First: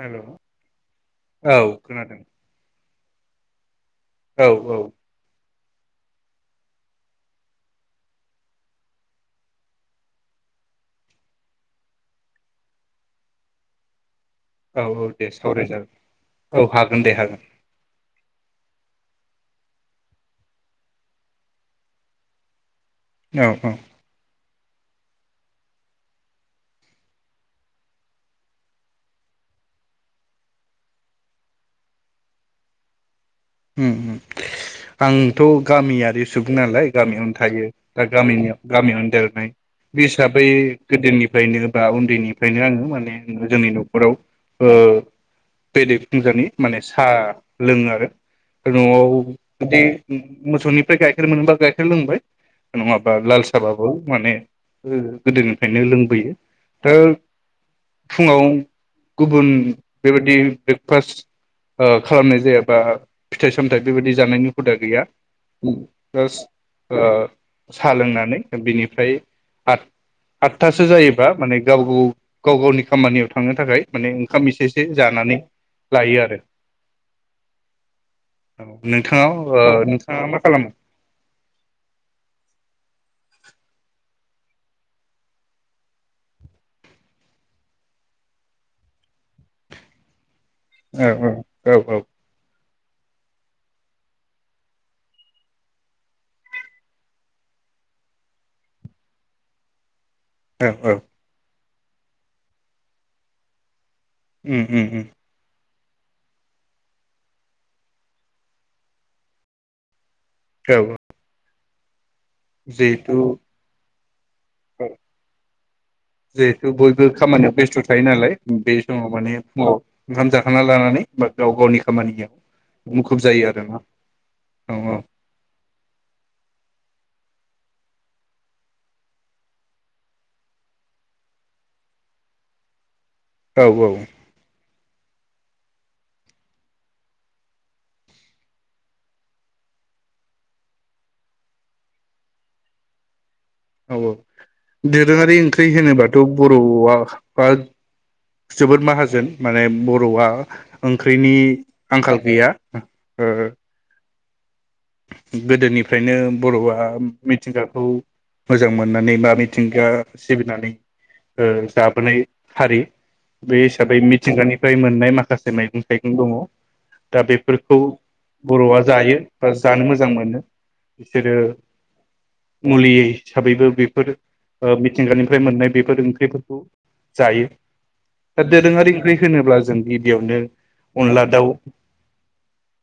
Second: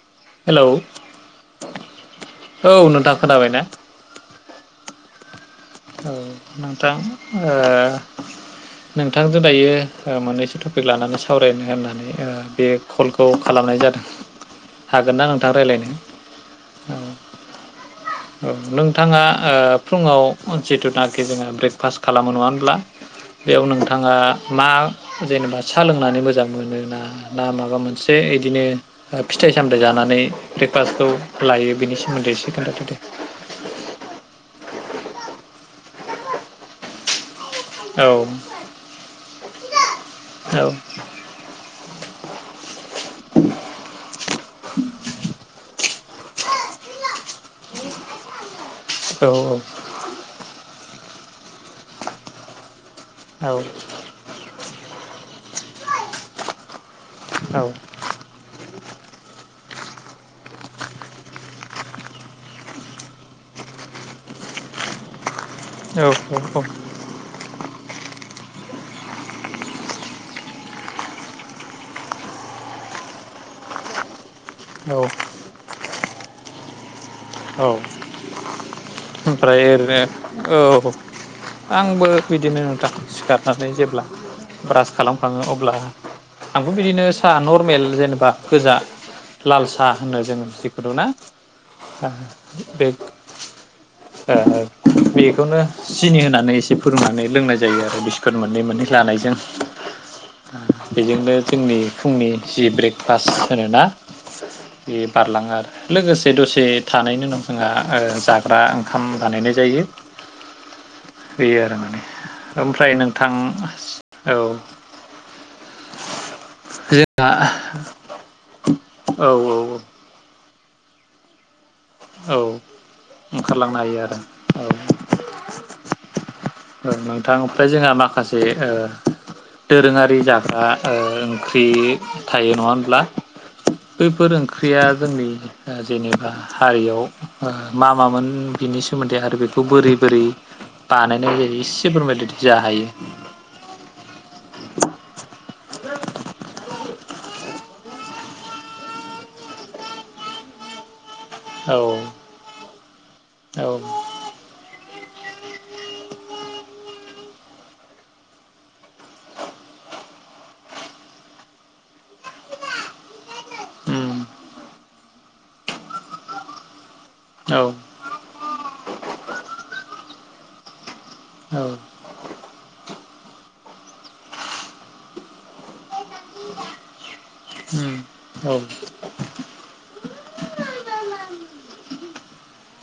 Hello औ खोनादों औ नोंथां खोनाबाय ना? औ औ औ नोंथां ओ नोंथांजों दायो ओ मोननैसो टपिक लानानै सावरायनो होननानै ओ बे कलखौ खालामनाय जादों। औ औ हागोन ना दे नोंथां सावराय रायलायनो जागोन औ हागोन दे हागोन। नोंथांङा ओ फुङाव जिथुनाखि जोङो ब्रेकफास्ट खालामो नङा होमब्ला औ बेयाव औ नोंथाङा मा जेनेबा सा लोंनानै मोजां मोनो ना ना माबा मोनसे इदिनो फिथाइ सामथाइ जानानै ब्रेकफास्टखौ लायो बिनि सोमोन्दै एसे खोन्थाथदो। ओम आंथ' गामियारि सुबुं नालाय गामियाव थायो दा गामिनि गामियावनो देरनाय बे हिसाबै गोदोनिफ्रायनो बा उन्दैनिफ्रायनो आरो माने जोंनि न'खराव ओ बेरे फुंजानि माने सा लोङो आरो न'आव दे औ बिदि मोसौनि फ्राय गाइखेर मोनोबा गाइखेर लोंबाय नङाबा लालसाबाबो माने गोदोनिफ्रायनो लोंबोयो। दा औ फुङाव गुबुन बेबायदि ब्रेकफास्ट ओ खालामनाय जायाबा फिथाइ सामथाइ बेबायदि जानायनि हुदा गैया। [unintelligible] औ ओ सा लोंनानै बिनिफ्राय आथ आथथासो जायोबा माने गाव गाव गाव गावनि खामानियाव थांनो थाखाय माने ओंखाम एसे एसे औ जानानै लायो आरो। औ औ नोंथाङा ओमफ्राय ओ ओरैनो नोंथाङा मा खालामो औ आंबो बिदिनो नोंथां सिखारनानै जेब्ला ब्रास खालामखाङो अब्ला आंबो बिदिनो सा नरमेल जेनेबा गोजा लाल सा होनो जोङो औ औ औ औ। बे ओ बेखौनो सिनि होनानै एसे फुदुंनानै लोंनाय जायो आरो बिस्कुट मोननै मोननै लानायजों। औ औ बेजोंनो जोंनि फुंनि जि ब्रेकफास्ट होनोना उम उम बे उम बारलाङो आरो। लोगोसे दसे थानायनि उनाव जोंहा ओ जाग्रा ओंखाम बानायनाय जायो। औ। बे आरो माने। ओमफ्राय जिहेथु नोंथां औ ओ जिहेथु बयबो जोंहा खामानियाव बेस्थ थायो नालाय बे समाव औ माने फुङाव औ ओंखाम जा खांना लानानै बा गाव गावनि औ खामानियाव मुखुब जायो ओंखारलांनो आरोना हायो आरो औ औ। थां ओमफ्राय जोंहा माखासे ओ दोरोङारि जाग्रा ओ ओंख्रि थायो नङा होनब्ला? औ औ बैफोर ओंख्रिया जोंनि ओ जेनेबा हारियाव ओ मा मामोन बिनि सोमोन्दै आरो बेखौ बोरै बोरै बानायनाय जायो इसे फोरमायदो दे जा हायो। औ औ दोरोङारि ओंख्रि होनोबाथ' बर'आ बा जोबोद माहाजोन माने बर'आ ओं ख्रिनि औ आंखाल गैया ओ औ गोदोनिफ्रायनो बर'आ मिथिंगाखौ मोजां मोननानै बा मिथिंगा सिबिनानै ओ जाबोनाय हारि। बे हिसाबै उम मिथिंगानि फ्राय मोननाय माखासे मैंग थाइगं दङ। दा औ बेफोरखौ बर'आ जायो बा जानो मोजां मोनो। बिसोरो औ मुलि हिसाबैबो बेफोर ओ मिथिंगानिफ्राय मोननाय बेफोर ओंख्रिफोरखौ जायो। उम दा दोरोङारि ओंख्रि होनोब्ला जों गिबियावनो अनला दाउ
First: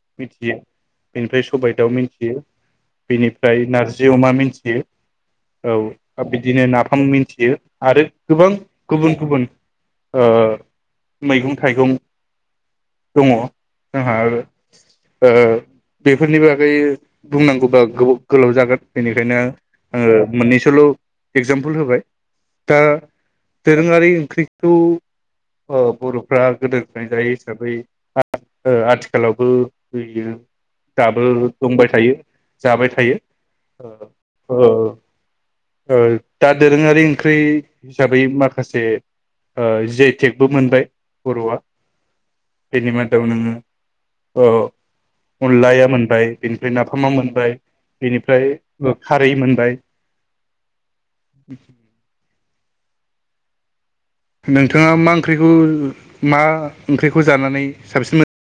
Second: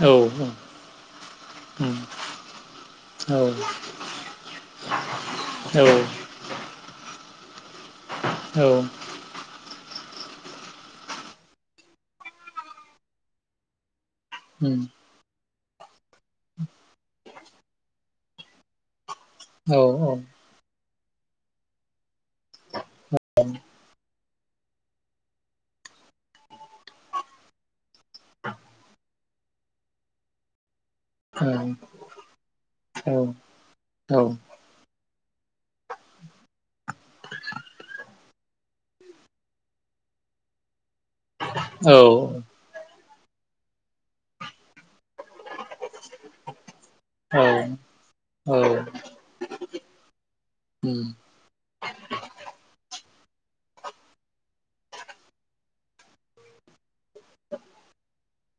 औ मिथियो बेनिफ्राय सबाय दाव उम मिन्थियो। औ बेनिफ्राय नारजि अमा मिन्थियो। औ दा बिदिनो नाफाम मिन्थियो आरो गोबां औ गुबुन गुबुन ओ मैगं थाइगं दङ' जोंहा ओ उम बेफोरनिबो बुंनांगौबा गोबाव गोलाव जागोन बेनिखायनो औ आङो मोननैसोल' एगजामपोल होबाय। दा दोरोङारि ओंख्रिखौ ओ बर'फ्रा गोदोनिफफ्रायनो जायो हिसाबै आ आथिखालावबो होयो दाबो दंबाय थायो, जाबाय थायो। ओ ओ दा दोरोङारि ओंख्रै हिसाबै माखासे जि आइ टेक बो मोनबाय बर'आ। औ। बेनि मादाव नोङो ओ अनलाया मोनबाय। बेनिफ्राय नाफामा मोनबाय, बेनिफ्राय औ ओ खारै मोनबाय। उम नोंथाङा मा ओंख्रिखौ मा ओंख्रिखौ जानानै साबसिन मो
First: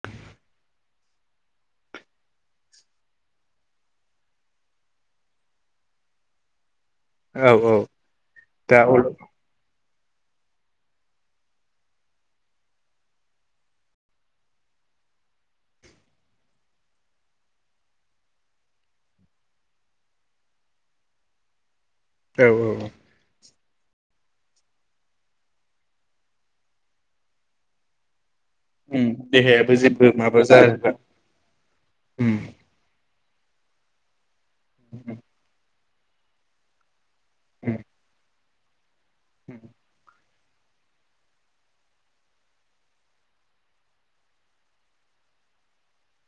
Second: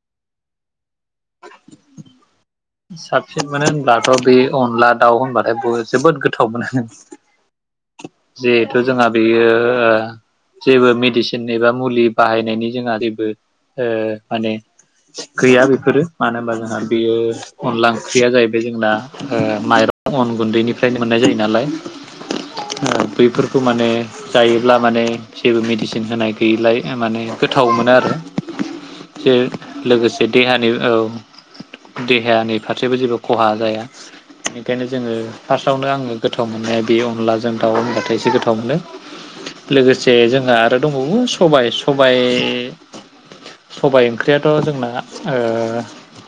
साबसिन मोनो होनब्लाथ' बे अनला दाउ होनबाथाय बो जोबोद गोथाव मोनो। मोन औ औ दा जिहेथु औ जोंहा बेयो ओ जेबो मेडिसिन एबा मुलि बाहायनायनि जोंहा जेबो ओ माने गैया बेफोरो मानो होनबा जोंहा बेयो अनला ओंख्रिया जाहैबाय जोंना ओ माइरं अन गुन्दैनिफ्रायनो मोननाय जायो नालाय। औ औ। खौ माने जायोब्ला माने जेबो मेडिसिन होनाय गैयिलाय माने गोथाव मोनो आरो। उम जे देहायाबो जेबो लोगोसे माबा देहानि जाजोबा औ दे उम देहानि फारसेबो जेबो खहा जाया । बेनिखायनो जोङो फार्स फार्सआवनो आङो गोथाव मोननाया बे आनलाजों दाउ उम होनबाथाय जि गोथा [unintelligible] लोगोसे जों जोंहा आरो दंबावो सबाय सबाइ सबाय ओंख्रियाथ जोंना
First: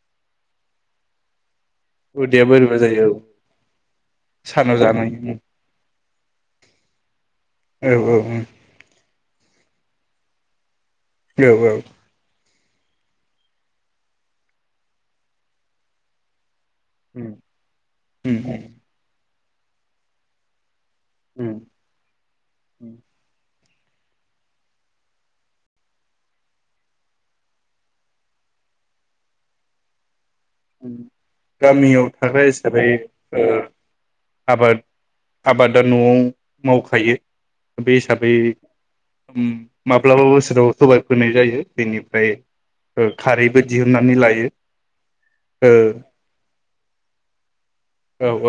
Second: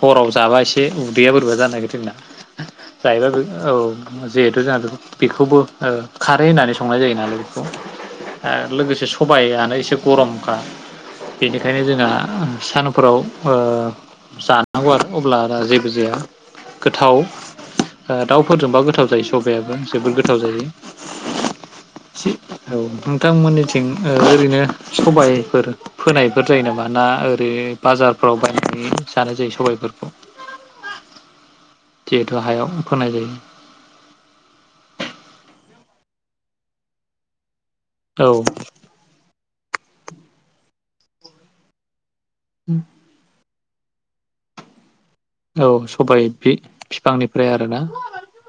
ओ हराव जाबा एसे बे उदैया बोरैबा जानो [unintelligible] उदैया बोरैबा जायो औ जायोबा बे औ जिहेथु सानाव जानाय [unintelligible] बेखौबो ओ खारै होनानै संनाय जायोनालाय औ । आरो लोगोसे सबायानो एसे गरमखा औ औ बेनिखायनो जोंना सानफोराव ओ जानांगौ आरो अब्ला बा जेबो जाया । गोथाव उम दाउफोरजोंबा गोथाव जायो सब [unintelligible] बो जोबोद गोथाव जायो । औ उम नोंथांमोननि थिं ओरैनो सबायफोर फोनायफोर जायो नामा ना ओरै बाजारफ्राव बायनानै जानाय जायो सबायाइफोरखौ? गामियाव जिहेथु थाग्रा हायाव हिसाबै फोनाय जायो ओ आबाद आबाद दा नआव मावखायो । बे हिसाबै औ माब्लाबाबो [unintelligible] सबाय फोनाय जायो बेनि फ्राय खारै बो दिहुननानै लायो औ सबाइ बि फिफांनिफ्राय आरो ना? औ औ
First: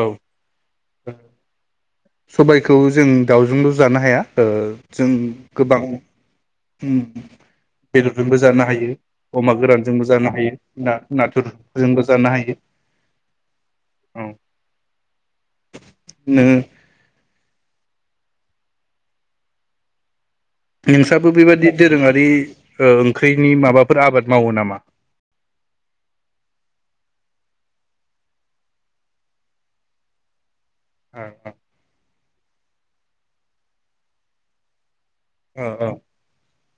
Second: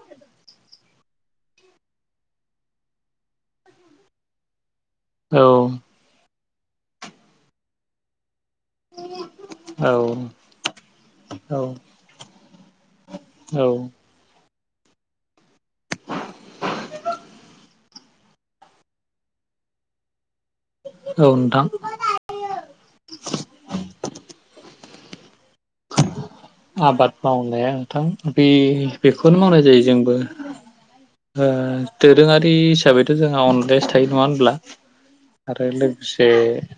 । सबायखौ जों दाउजोंल जानो हाया ओ जों औ गोबां [unintelligible] बेदरजोंबो जानो हायो अमा औ गोरानजोंबो जानो हायो औ नाथुरजोंबो जानो हायो, औ। नोङो नोंस्राबो नोंथां बेबादि दोरोङारि ओ ओंख्रिनि माबाफोर आबाद मावो नामा? आबाद मावनाया नोंथां बे बेखौनो मावनाय जायो जोंबो ओ ओ दो दोरोङारि हिसाबैथ' जोंहा अनलायासो थायो नङा होनब्ला आरो ओ ओ लोगोसे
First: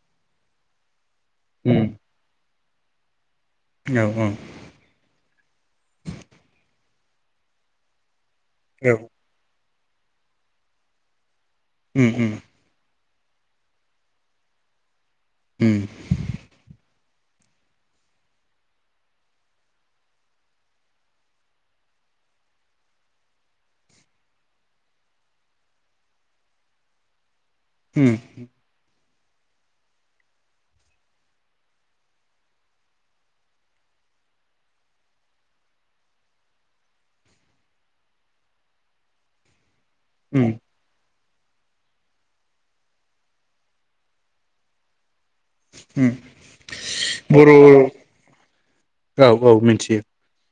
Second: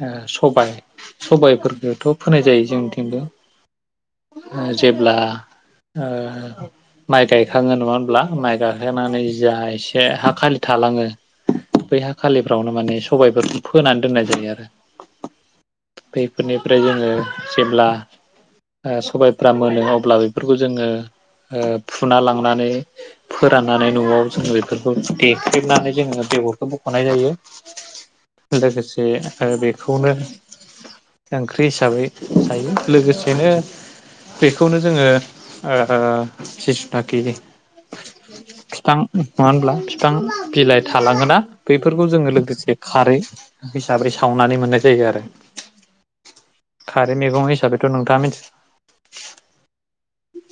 ओ सबाय उम सबायाइफोरखौथ फोनाय जायो जोंथिंबो औ जेब्ला ओ माइ गायखाङो नङा होनब्ला? माइ औ गाइखांनानै जा एसे से हा खालि थालाङो बै हा उम उम खालिफ्रावनो माने सबायाइफोर फोनानै दोननाय जायो आरो उम बेफोरनिफ्राय जोङो सिमला ओ सबायफ्रा मोनो अब्ला बेफोरखौ जोङो ओ फुना लांनानै फोराननानै न'आव जोङो बेफोरखौ देख्रेबनानै जोङो बेगरखौ बखनाय जायो ओम। बे बेखौनो ओंख्रि हिसाबै जायो लोगोसेनो बेखौनो जोङो ओ जिसुथाखि फिथां नङा होनब्ला फि फां उम बिलाइ थालाङोना बैफोरखौ जोङो लोगोसे खारै हिसाब्रै सावनानै मोननाय जायो आरो उम खारै मैगं बर' हिसाबैथ नोंथाङा मिथि औ औ मिथियो।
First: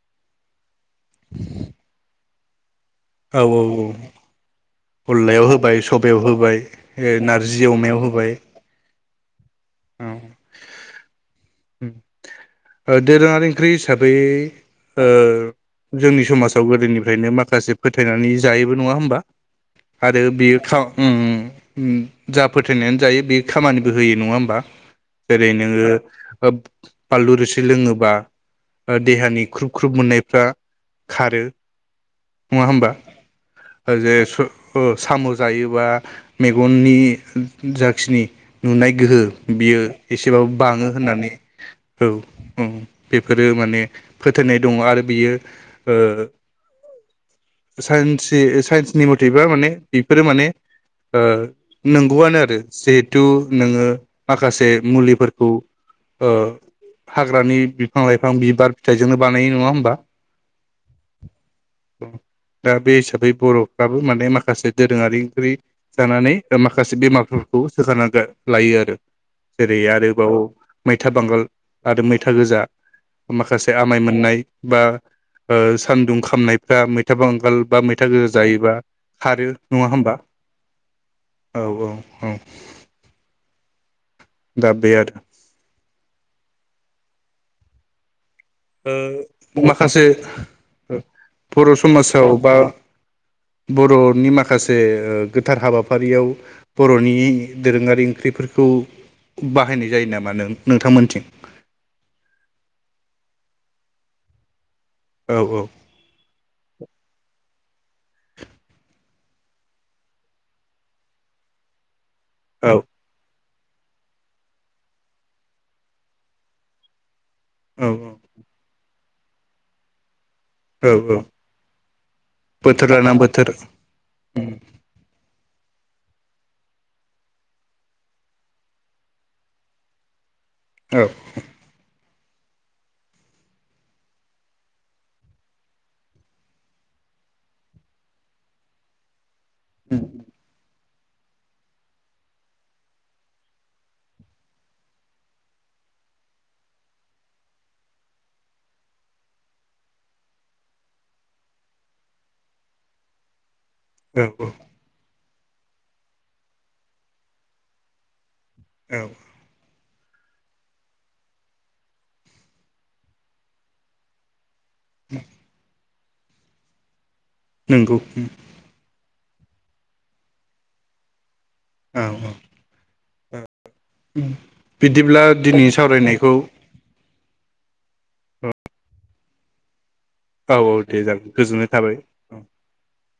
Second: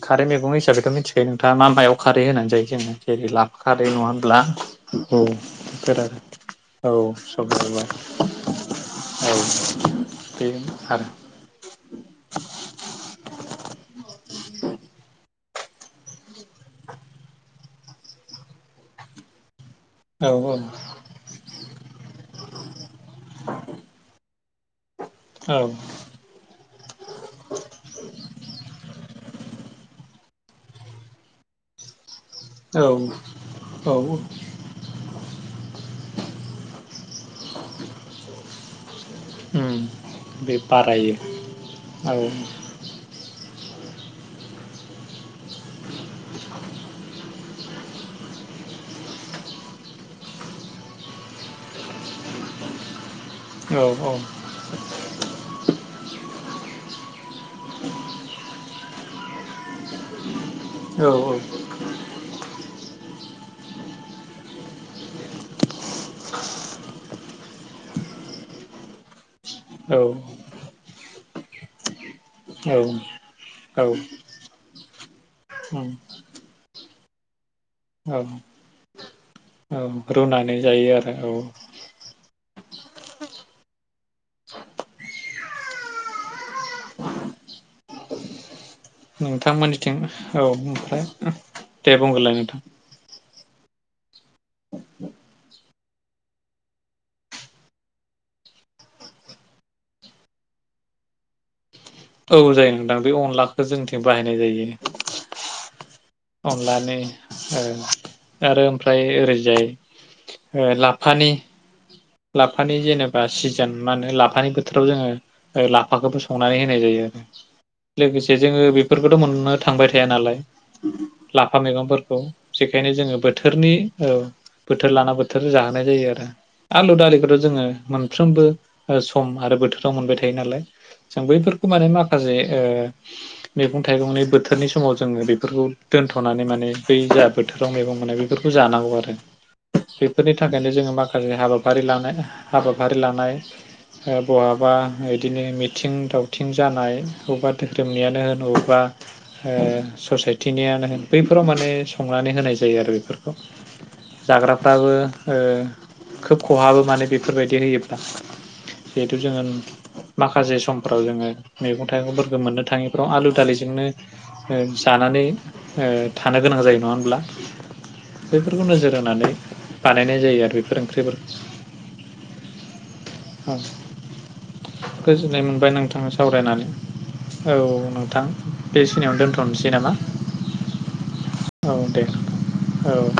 खारै मैगं हिसाबै थ' मिथिखायो नोंथाङा मा मायाव खारो होननानै जायो जोङो जेरै औ लाफा औ औ खारै नङा होनब्ला औ अनलायाव होबाय, बेफोर सबायाव होबाय, आरो औ ओ नारजि सबायबाय अमायाव होबाय औ। औ बेनो आरो उम ओ दोरोङारि ओंख्रि हिसाबै बै ओ जोंनि समाजाव गोदोनिफ्रायनो माखासे फोथायनानै जायोबो नङा होमबा? बे आरो औ बियो फां उम उम। उम जा फोथायनाय जायो बेयो खामानिबो होयो नङा होनबा। जेरै औ नोङो बानलु रोसि लोङोबा ओ देहानि ख्रुब ख्रुब मोननायफ्रा खारो। नङा होमबा औ ओ जे सो ओ सामु जायोबा मेगननि जाखिनि नुनाय गोहो बियो उम एसेबाबो बे बाङो बारायो होननानै। औ उम बेफोर रो माने फोथायनाय दङ आरो बियो ओ साइन्से ओ साइन्सनि मथेबा माने बेफोरो माने ओ नंगौआनो आरो जिह थु औ नोङो औ माखासे मुलिफोरखौ ओ हाग्रानि बिफां लाइफां बिबार फिथाइजोंनो बानायो नङा होमबा औ दा बे हिसाबै बर'फ्राबो माने मा माखासे दोरोङारि ओंख्रि जानानै माखासे बेमारफोरखौ सोखाना गा लायो आरो। जेरै औ आरोबाव मैथा बांगाल आरो मैथा गोजा औ उम माखासे औ आमाय मोननाय बा ओ सानदुं खामनायफ्रा मैथा बांगाल बा मैथा गोजा जायोबा खारो औ नङा होमबा रुनानै जायो आरो औ औ औ। दा बेआरो। [inaudible] ओ नोंथांमोननिथिं माखासे औ ओमफ्राय बर' दे समाजआव बुंग्रोलाय बा नोंथां बर' नि माखासे ओ गोथार हाबा हाबाफारियाव बर'नि दोरोङारि ओंख्रिफोरखौ बाहायनाय जायो नामा नों नोंथांमोनथिं? औ जायो नोंदां बे अनलाखौ जोंनिथिं बाहायनाय जायो। औ औ। अनलानि ओ आरो ओमफ्राय ओरैजाय लाफानि औ लाफानि जेनेबा सि जान मा होनो लाफानि बोथोराव जोङो ओ लाफाखौबो संनानै होनाय जायो आरो। औ लोगोसे जोङो बे बेफोरखौथ' मोननो थांबाय थाया नालाय। औ औ लाफा मैगंफोरखौ बोथोर बेखायनो लाना जोङो बोथोर बोथोरनि औ उम बोथोर लाना बोथोर जानाय जायो आरो। आलु दालिखौथ जोङो मोनफ्रोमबो सम आरो बोथोराव मोनबाय था थायो नालाय औ जों बैफोरखौ मानो मा माखासे ओ मैगं थाइगंनि बोथोरनि समाव जोङो बेफोरखौ दोनथनानै माने बै जा बोथोराव मैगं मोननाय बेफोरखौ जानांगौ आरो बेफोरनि थाखायनो जोङो माखासे हाबा हाबाफारि लानाय हाबाफारि लानाय बहाबा बिदिनो मिथिं दावथिं जानाय बबेबा धोरोमनियानो होन बबेबा ससायटिनियानो होन बैफोराव माने संनानै होनाय जायो आरो बेफोरखौ। औ जाग्राफाबो ओ खोब खहाबो माने बेफोरबायदि होयोब्ला। औ जिहेथु जोङो माखासे समफ्राव जोङो मैगं थाइगंफोरखौ मोननो थाङिफ्राव आलु दालिजोंनो ओ जानानै ओ थानो गोनां जायो नङा होनब्ला नंगौ उम बेफोरखौ नोजोर होनानै बानायनाय जायो आरो बेफोर ओंख्रिफोर औ औ ओं बिदिब्ला गोजोननाय दिनै मोनबाय नोंथाङा सावरायनायखौ सावरायनानै औ औ नोंथां बे सिनियावनो दोन्थनोसै नामा? औ औ दे जागोन गोजोननाय औ थाबाय। दे औ